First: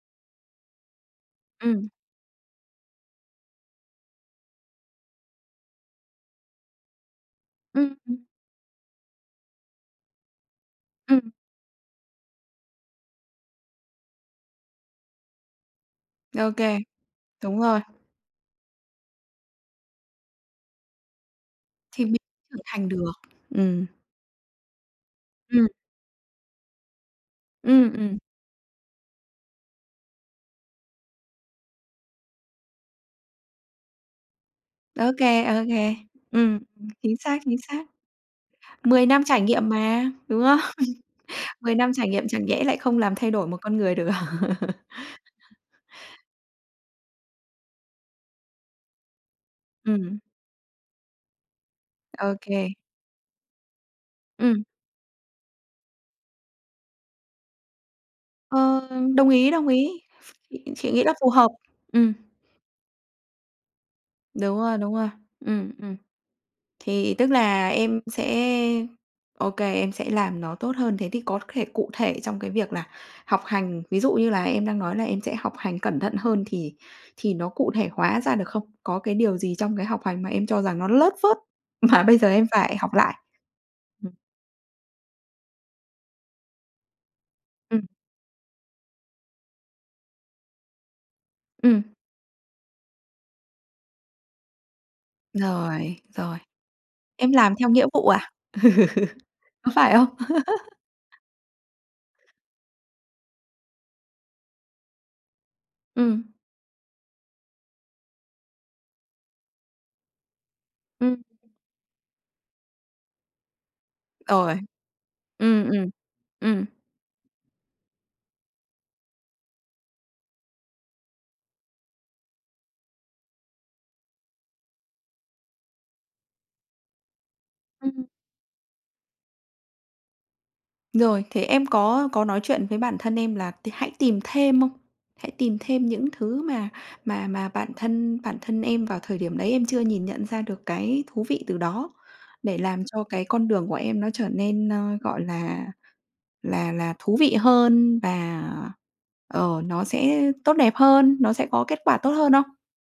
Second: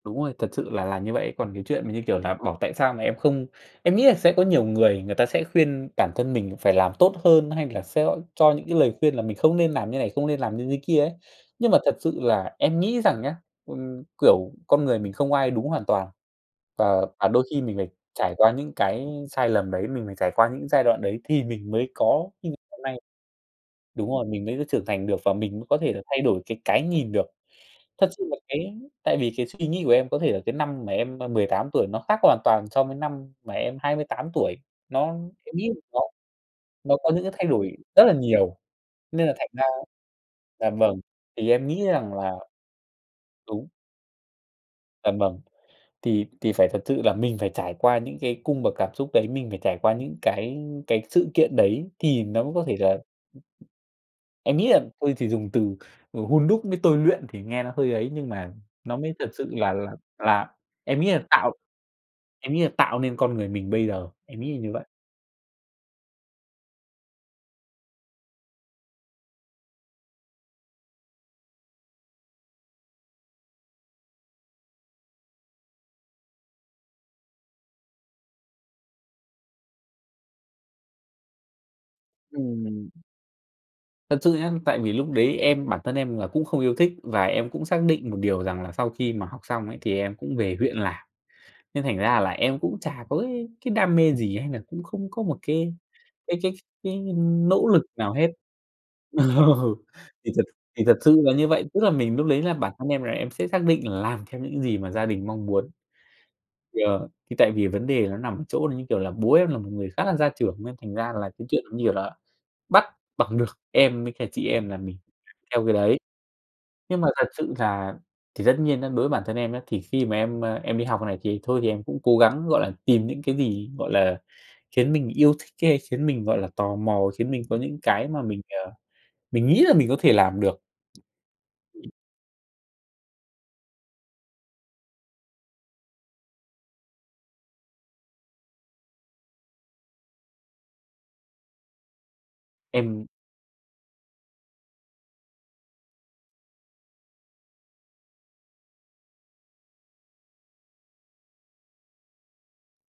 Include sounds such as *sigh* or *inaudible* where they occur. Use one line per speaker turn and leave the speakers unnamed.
Đúng rồi, thật sự là là như vậy. Còn cái chuyện
Ừm.
mà, như kiểu là, bảo tại sao mà em không em nghĩ là sẽ có nhiều người, người ta sẽ khuyên bản thân mình phải làm tốt hơn hay là
Ừm,
sẽ
ừm.
cho những cái lời khuyên là mình không nên làm như thế này, không nên làm như thế kia ấy.
Ừm.
Nhưng mà thật sự là em nghĩ rằng nhá, ừm, kiểu, con người mình không ai đúng hoàn toàn.
OK,
Và và đôi
đúng
khi mình
rồi.
phải trải qua những cái sai lầm đấy, mình phải trải qua những giai đoạn đấy thì mình mới
Thì mới
có như ngày
trưởng
hôm
thành
nay.
được. Ừm.
Đúng rồi, mình mới trưởng thành được và mình mới
Ừm.
có thể là thay đổi cái cái nhìn được.
Ừm,
Thật
ừm.
sự là cái tại vì cái suy nghĩ của em có thể là cái năm mà em, à, 18 tuổi nó khác hoàn toàn so với năm mà em 28 tuổi. Nó
OK,
em
OK.
nghĩ là nó
Ừm,
nó có
chính
những cái
xác,
thay
chính
đổi
xác.
rất là nhiều
10 năm
nên là
trải
thành ra
nghiệm mà, đúng không?
dạ vâng, thì
*laughs*
em
10
nghĩ
năm trải
rằng
nghiệm
là
chẳng nhẽ lại không làm thay đổi một
đúng.
con người được. *laughs*
Vâng, vâng. Thì thì phải thật sự là mình phải trải qua những cái cung bậc cảm xúc đấy, mình phải trải qua những
Ừm.
cái cái sự kiện đấy thì nó mới có thể
OK.
là Em
Ừm.
nghĩ là thôi chỉ dùng từ, ừ, hun đúc với tôi luyện thì nghe nó hơi ấy, nhưng mà
Ờ,
nó mới
đồng
thật sự
ý, đồng
là là
ý.
là
Chị
em
nghĩ
nghĩ
là
là
phù hợp.
tạo
Ừm.
em nghĩ là tạo nên con người mình bây giờ, em nghĩ
Đúng
là như
rồi,
vậy.
đúng rồi. Ừm, ừm. Thì tức là em sẽ OK, em sẽ làm nó tốt hơn. Thế thì có thể cụ thể trong cái việc là học hành, ví dụ như là em đang nói là em sẽ học hành cẩn thận hơn, thì thì nó cụ thể hóa ra được không? Có cái điều gì trong cái học hành mà em cho rằng nó lớt phớt mà bây giờ em phải
Ừm.
học lại? Ừm.
Thật sự nhá, tại vì lúc đấy em bản thân em là cũng không yêu thích và em cũng
Ừm.
xác định một điều rằng là sau khi mà học xong ấy, thì em cũng về huyện làm. Nên
Ừm.
thành ra là em cũng chả có cái cái đam mê gì hay nà cũng không có một cái
Rồi, rồi.
cái cái cái
Em làm
nỗ
theo
lực
nghĩa vụ
nào
à?
hết. Ừ.
*laughs* Có phải không?
Thì thật thì thật
*laughs*
sự là như vậy. Tức là mình lúc đấy là bản thân em là em sẽ xác định là làm theo những gì mà gia đình mong muốn.
Ừm.
Yeah, thì tại vì vấn đề là nó nằm ở chỗ như kiểu là bố em là một người khá là gia trưởng, nên thành ra
Ừm.
là cái chuyện như kiểu là bắt bằng được em với cả chị
Rồi.
em là mình phải theo
Ừm,
cái
ừm.
đấy.
Ừm.
Nhưng mà thật sự là thì tất nhiên á, đối với bản thân em nhé, thì khi mà em, à, em đi học này, thì thôi thì em cũng cố gắng, gọi là, tìm những cái gì, gọi là, khiến mình yêu thích hay khiến mình, gọi là, tò mò, khiến mình có những
Ừm.
cái mà mình, ờ, mình nghĩ là mình có thể làm được.
Rồi, thế em có có nói chuyện với bản thân em là t hãy tìm thêm không? Hãy tìm thêm những thứ mà mà mà bản thân bản thân em vào thời điểm đấy em chưa nhìn nhận ra được cái thú vị từ đó, để làm cho
Em
cái con đường của em nó trở nên, ơ, gọi là, là là thú vị hơn và, ờ, nó sẽ tốt đẹp hơn, nó sẽ có kết quả tốt hơn không?